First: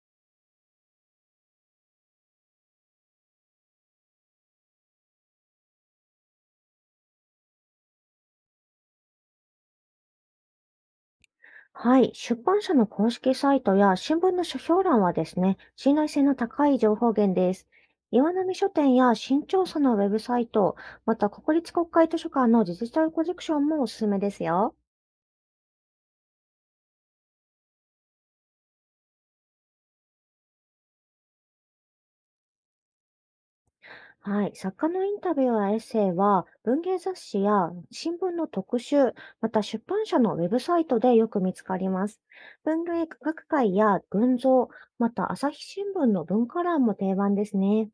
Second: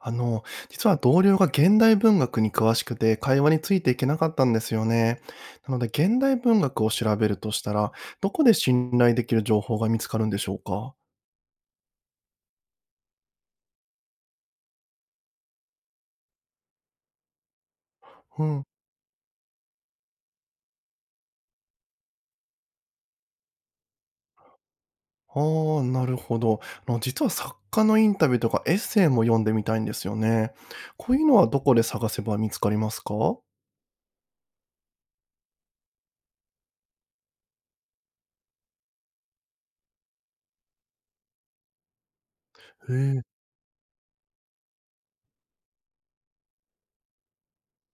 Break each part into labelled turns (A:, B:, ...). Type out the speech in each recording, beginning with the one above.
A: あの、実は同僚が現代文学に詳しくて会話についていけなかったんですよね。なので、現代文学を調べるとしたら、どこで信頼できる情報が見つかるんでしょうか？
B: はい。出版社の公式サイトや新聞の書評欄はですね、信頼性の高い情報源です。岩
A: う
B: 波
A: ん。
B: 書店や新潮社のウェブサイト、また国立国会図書館のデジタルコレクションもおすすめですよ。
A: ああ、なるほど。実は作家のインタビューとかエッセイも読んでみたいんですよね。こういうのはどこで探せば見つかりますか？
B: はい。作家のインタビューやエッセイは、文芸雑誌や新聞の特集、また出版社のウェブサイトでよく見つかります。文
A: へ
B: 芸
A: え。
B: 学会や群像、また朝日新聞の文化欄も定番ですね。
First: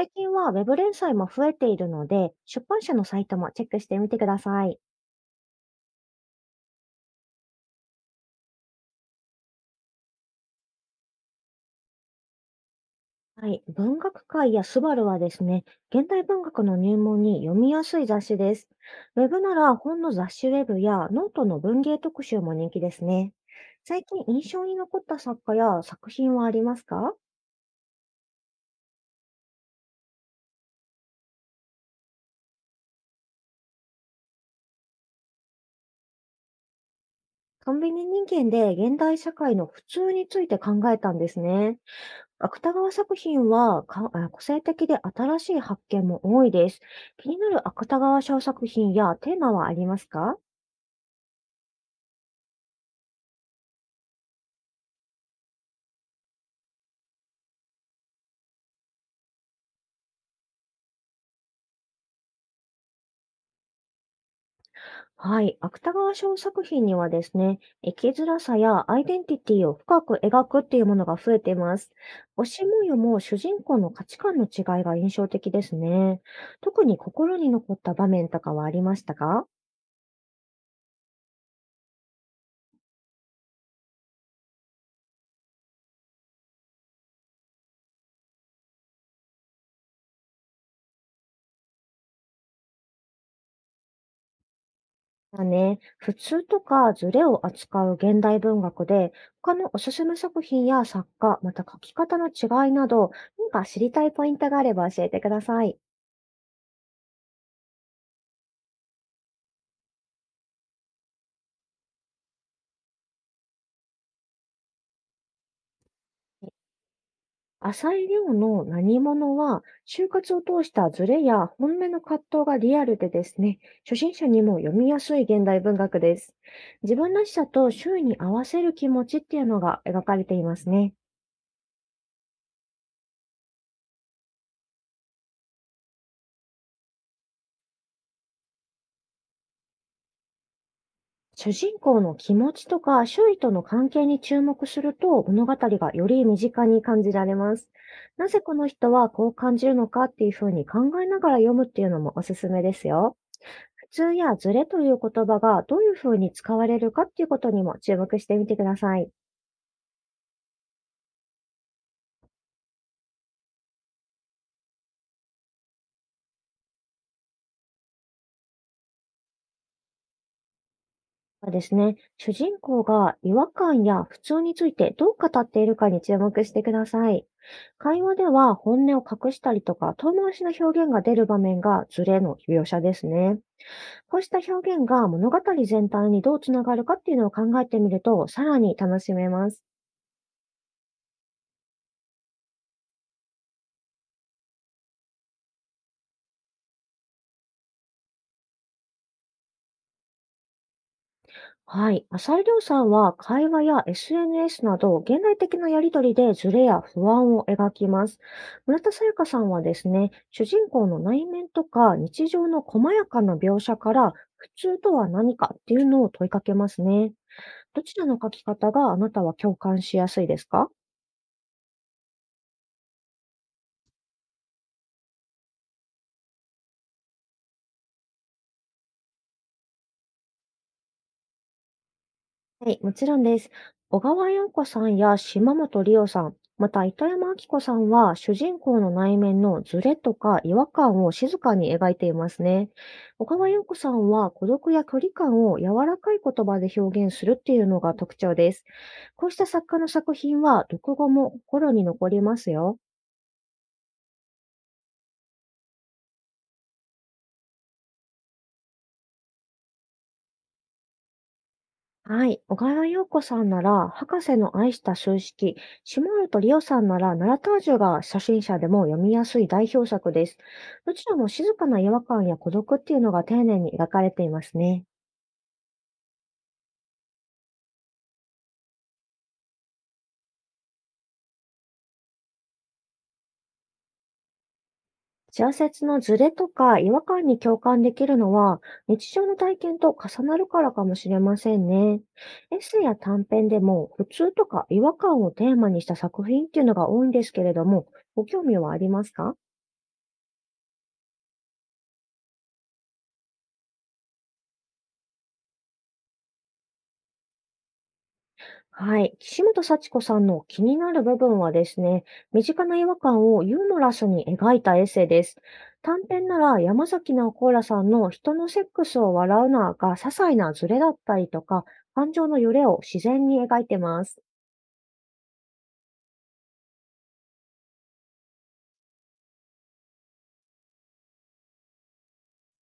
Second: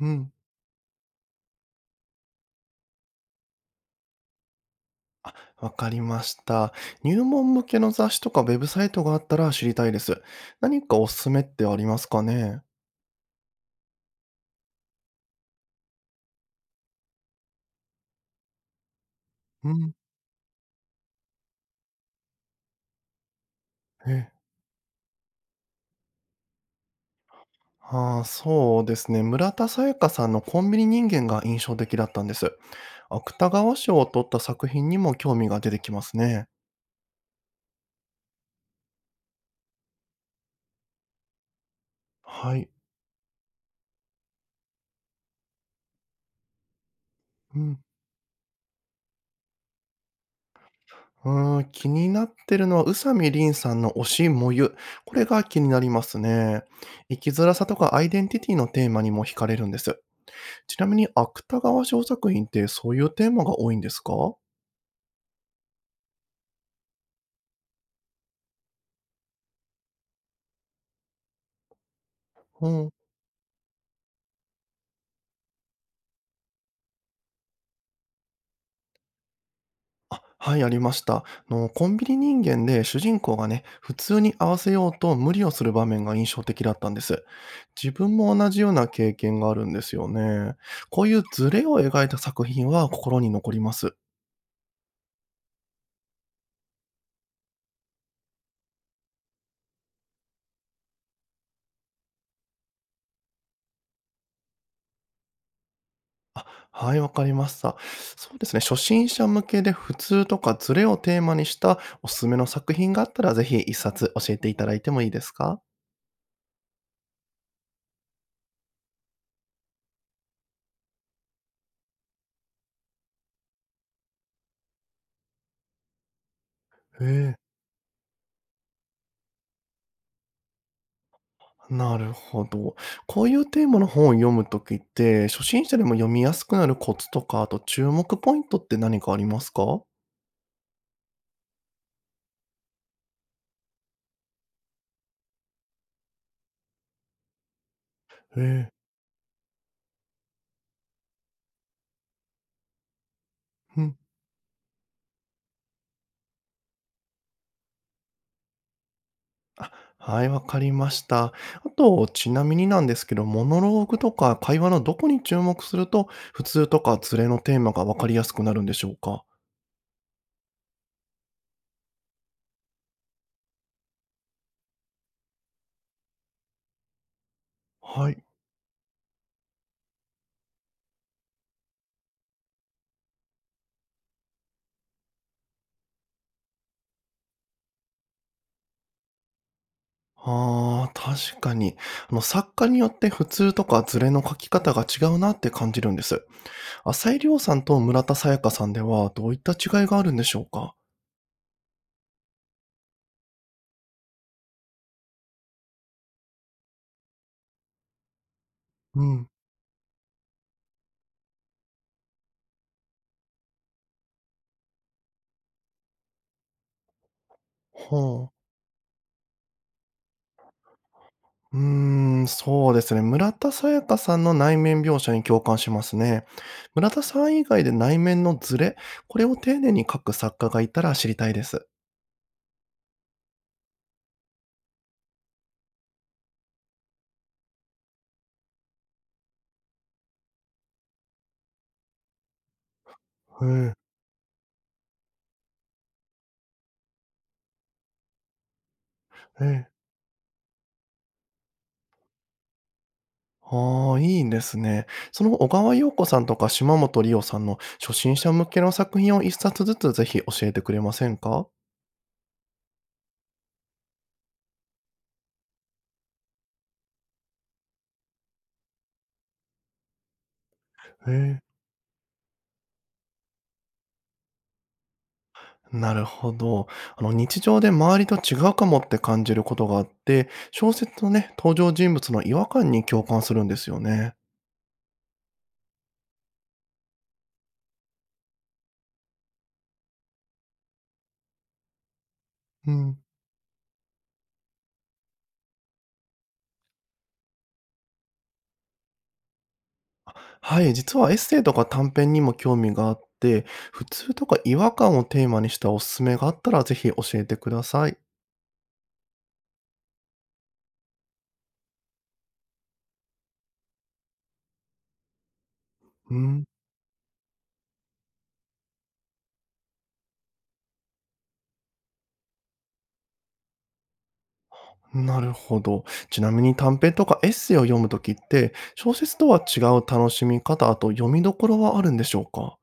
A: う
B: 近
A: ん。
B: はウェブ連載も増えているので、出版社のサイトもチェックしてみてください。
A: あ、わかりました。入門向けの雑誌とかウェブサイトがあったら知りたいです。何かおすすめってありますかね？
B: はい、文学界やスバルはですね、現代文学の入門に読みやすい雑誌です。ウェブな
A: う
B: ら
A: ん。
B: 本の雑誌ウェブやノートの文芸特集も人気ですね。最
A: え
B: 近
A: え。
B: 印象に残った作家や作品はありますか？
A: ああ、そうですね。村田沙耶香さんのコンビニ人間が印象的だったんです。芥川賞を取った作品にも興味が出てきますね。
B: コンビニ人間で現代社会の普通について考えたんですね。
A: はい。
B: 芥川作品は個性的で新しい発見も多いです。気にな
A: う
B: る
A: ん。
B: 芥川賞作品やテーマはありますか？
A: うーん、気になってるのは宇佐美りんさんの推し、もゆ。これが気になりますね。生きづらさとかアイデンティティのテーマにも惹かれるんです。ちなみに芥川賞作品ってそういうテーマが多いんですか？
B: はい。芥川賞作品にはですね、生きづらさやアイデンティティを深く描くっていうものが増えています。推し
A: う
B: 模
A: ん。
B: 様も主人公の価値観の違いが印象的ですね。特に心に残った場面とかはありましたか？
A: あ、はい、ありました。コンビニ人間で主人公がね、普通に合わせようと無理をする場面が印象的だったんです。自分も同じような経験があるんですよね。こういうズレを描いた作品は心に残ります。
B: まあね、普通とかズレを扱う現代文学で、他のおすすめ作品や作家、また書き方の違いなど、何か知りたいポイントがあれば教えてください。
A: あ、はい、わかりました。そうですね、初心者向けで普通とかズレをテーマにしたおすすめの作品があったら、ぜひ一冊教えていただいてもいいですか？
B: 浅井亮の何者は、就活を通したズレや本音の葛藤がリアルでですね、初心者にも読みやすい現代文学です。自
A: へ
B: 分らし
A: え、
B: さと周囲に合わせる気持ちっていうのが描かれていますね。
A: なるほど。こういうテーマの本を読むときって、初心者でも読みやすくなるコツとか、あと注目ポイントって何かありますか？
B: 主人公の気持ちとか周囲との関係に注目すると、物語がより身近に感じられます。なぜこの
A: え
B: 人はこう感じるのかっていうふうに考えながら読むっていうのもおすすめですよ。
A: え、うん。
B: 通やズレという言葉がどういうふうに使われるかっていうことにも注目してみてください。
A: あ、はい、わかりました。あと、ちなみになんですけど、モノローグとか会話のどこに注目すると、普通とかズレのテーマがわかりやすくなるんでしょうか？
B: まあですね、主人公が違和感や普通についてどう語っているかに注目してください。会
A: は
B: 話
A: い。
B: では本音を隠したりとか遠回しな表現が出る場面がズレの描写ですね。こうした表現が物語全体にどうつながるかっていうのを考えてみると、さらに楽しめます。
A: ああ、確かに。作家によって普通とかズレの書き方が違うなって感じるんです。浅井亮さんと村田沙耶香さんでは、どういった違いがあるんでしょうか？
B: はい。浅井亮さんは会話や SNS など現代的なやりとりでズレや不安を描きます。村田
A: う
B: 沙耶香
A: ん。
B: さんはですね、主人公の内面とか日常の細やかな描写から普通とは何かっていうのを問いかけますね。どちらの書
A: は
B: き
A: あ。
B: 方があなたは共感しやすいですか？
A: うーん、そうですね。村田沙耶香さんの内面描写に共感しますね。村田さん以外で内面のズレ、これを丁寧に書く作家がいたら知りたいです。
B: はい、もちろんです。小川洋子さんや島本理生さん、また糸山明子さんは主人公の内面のズレとか違和感を静かに描いていますね。小
A: う
B: 川洋
A: ん、
B: 子さんは孤独や距離感を柔らかい言葉で表現するっていうのが特徴です。こうし
A: え
B: た作
A: え。
B: 家の作品は読後も心に残りますよ。
A: ああ、いいですね。その小川洋子さんとか島本理生さんの初心者向けの作品を一冊ずつ、ぜひ教えてくれませんか？
B: はい。小川洋子さんなら、博士の愛した数式、シモールとリオさんなら、ナラタージュが初心者でも読みやすい代表作です。どち
A: え
B: らも
A: え。
B: 静かな違和感や孤独っていうのが丁寧に描かれていますね。
A: なるほど。日常で周りと違うかもって感じることがあって、小説のね、登場人物の違和感に共感するんですよね。
B: 小説のズレとか違和感に共感できるのは、日常の体験と重なるからかもしれませんね。エッ
A: う
B: セイや
A: ん。
B: 短編でも、普通とか違和感をテーマにした作品っていうのが多いんですけれども、ご興味はありますか？
A: あ、はい、実はエッセイとか短編にも興味があって、普通とか違和感をテーマにしたおすすめがあったらぜひ教えてください。
B: はい。岸本幸子さんの気になる部分はですね、身近な違和感をユーモラスに描いたエッセイです。短
A: う
B: 編な
A: ん。
B: ら山崎直子らさんの人のセックスを笑うなが些細なズレだったりとか、感情の揺れを自然に描いてます。
A: なるほど。ちなみに短編とかエッセイを読むときって、小説とは違う楽しみ方、あと読みどころはあるんでしょうか？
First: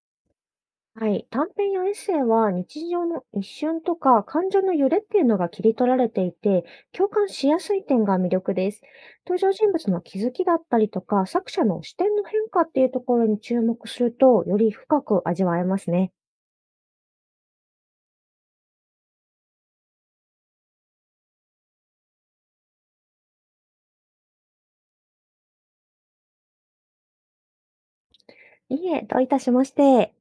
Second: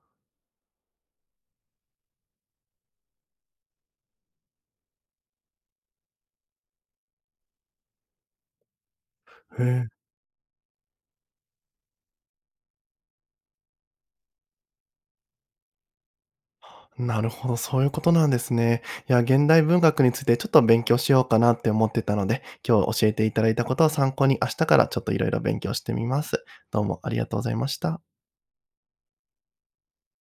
B: はい。短編やエッセイは日常の一瞬とか感情の揺れっていうのが切り取られていて、共感しやすい点が魅力です。登場
A: へ
B: 人物
A: え。
B: の気づきだったりとか、作者の視点の変化っていうところに注目すると、より深く味わえますね。
A: なるほど、そういうことなんですね。いや、現代文学についてちょっと勉強しようかなって思ってたので、今日教えていただいたことを参考に明日からちょっといろいろ勉強してみます。どうもありがとうございました。
B: いいえ、どういたしまして。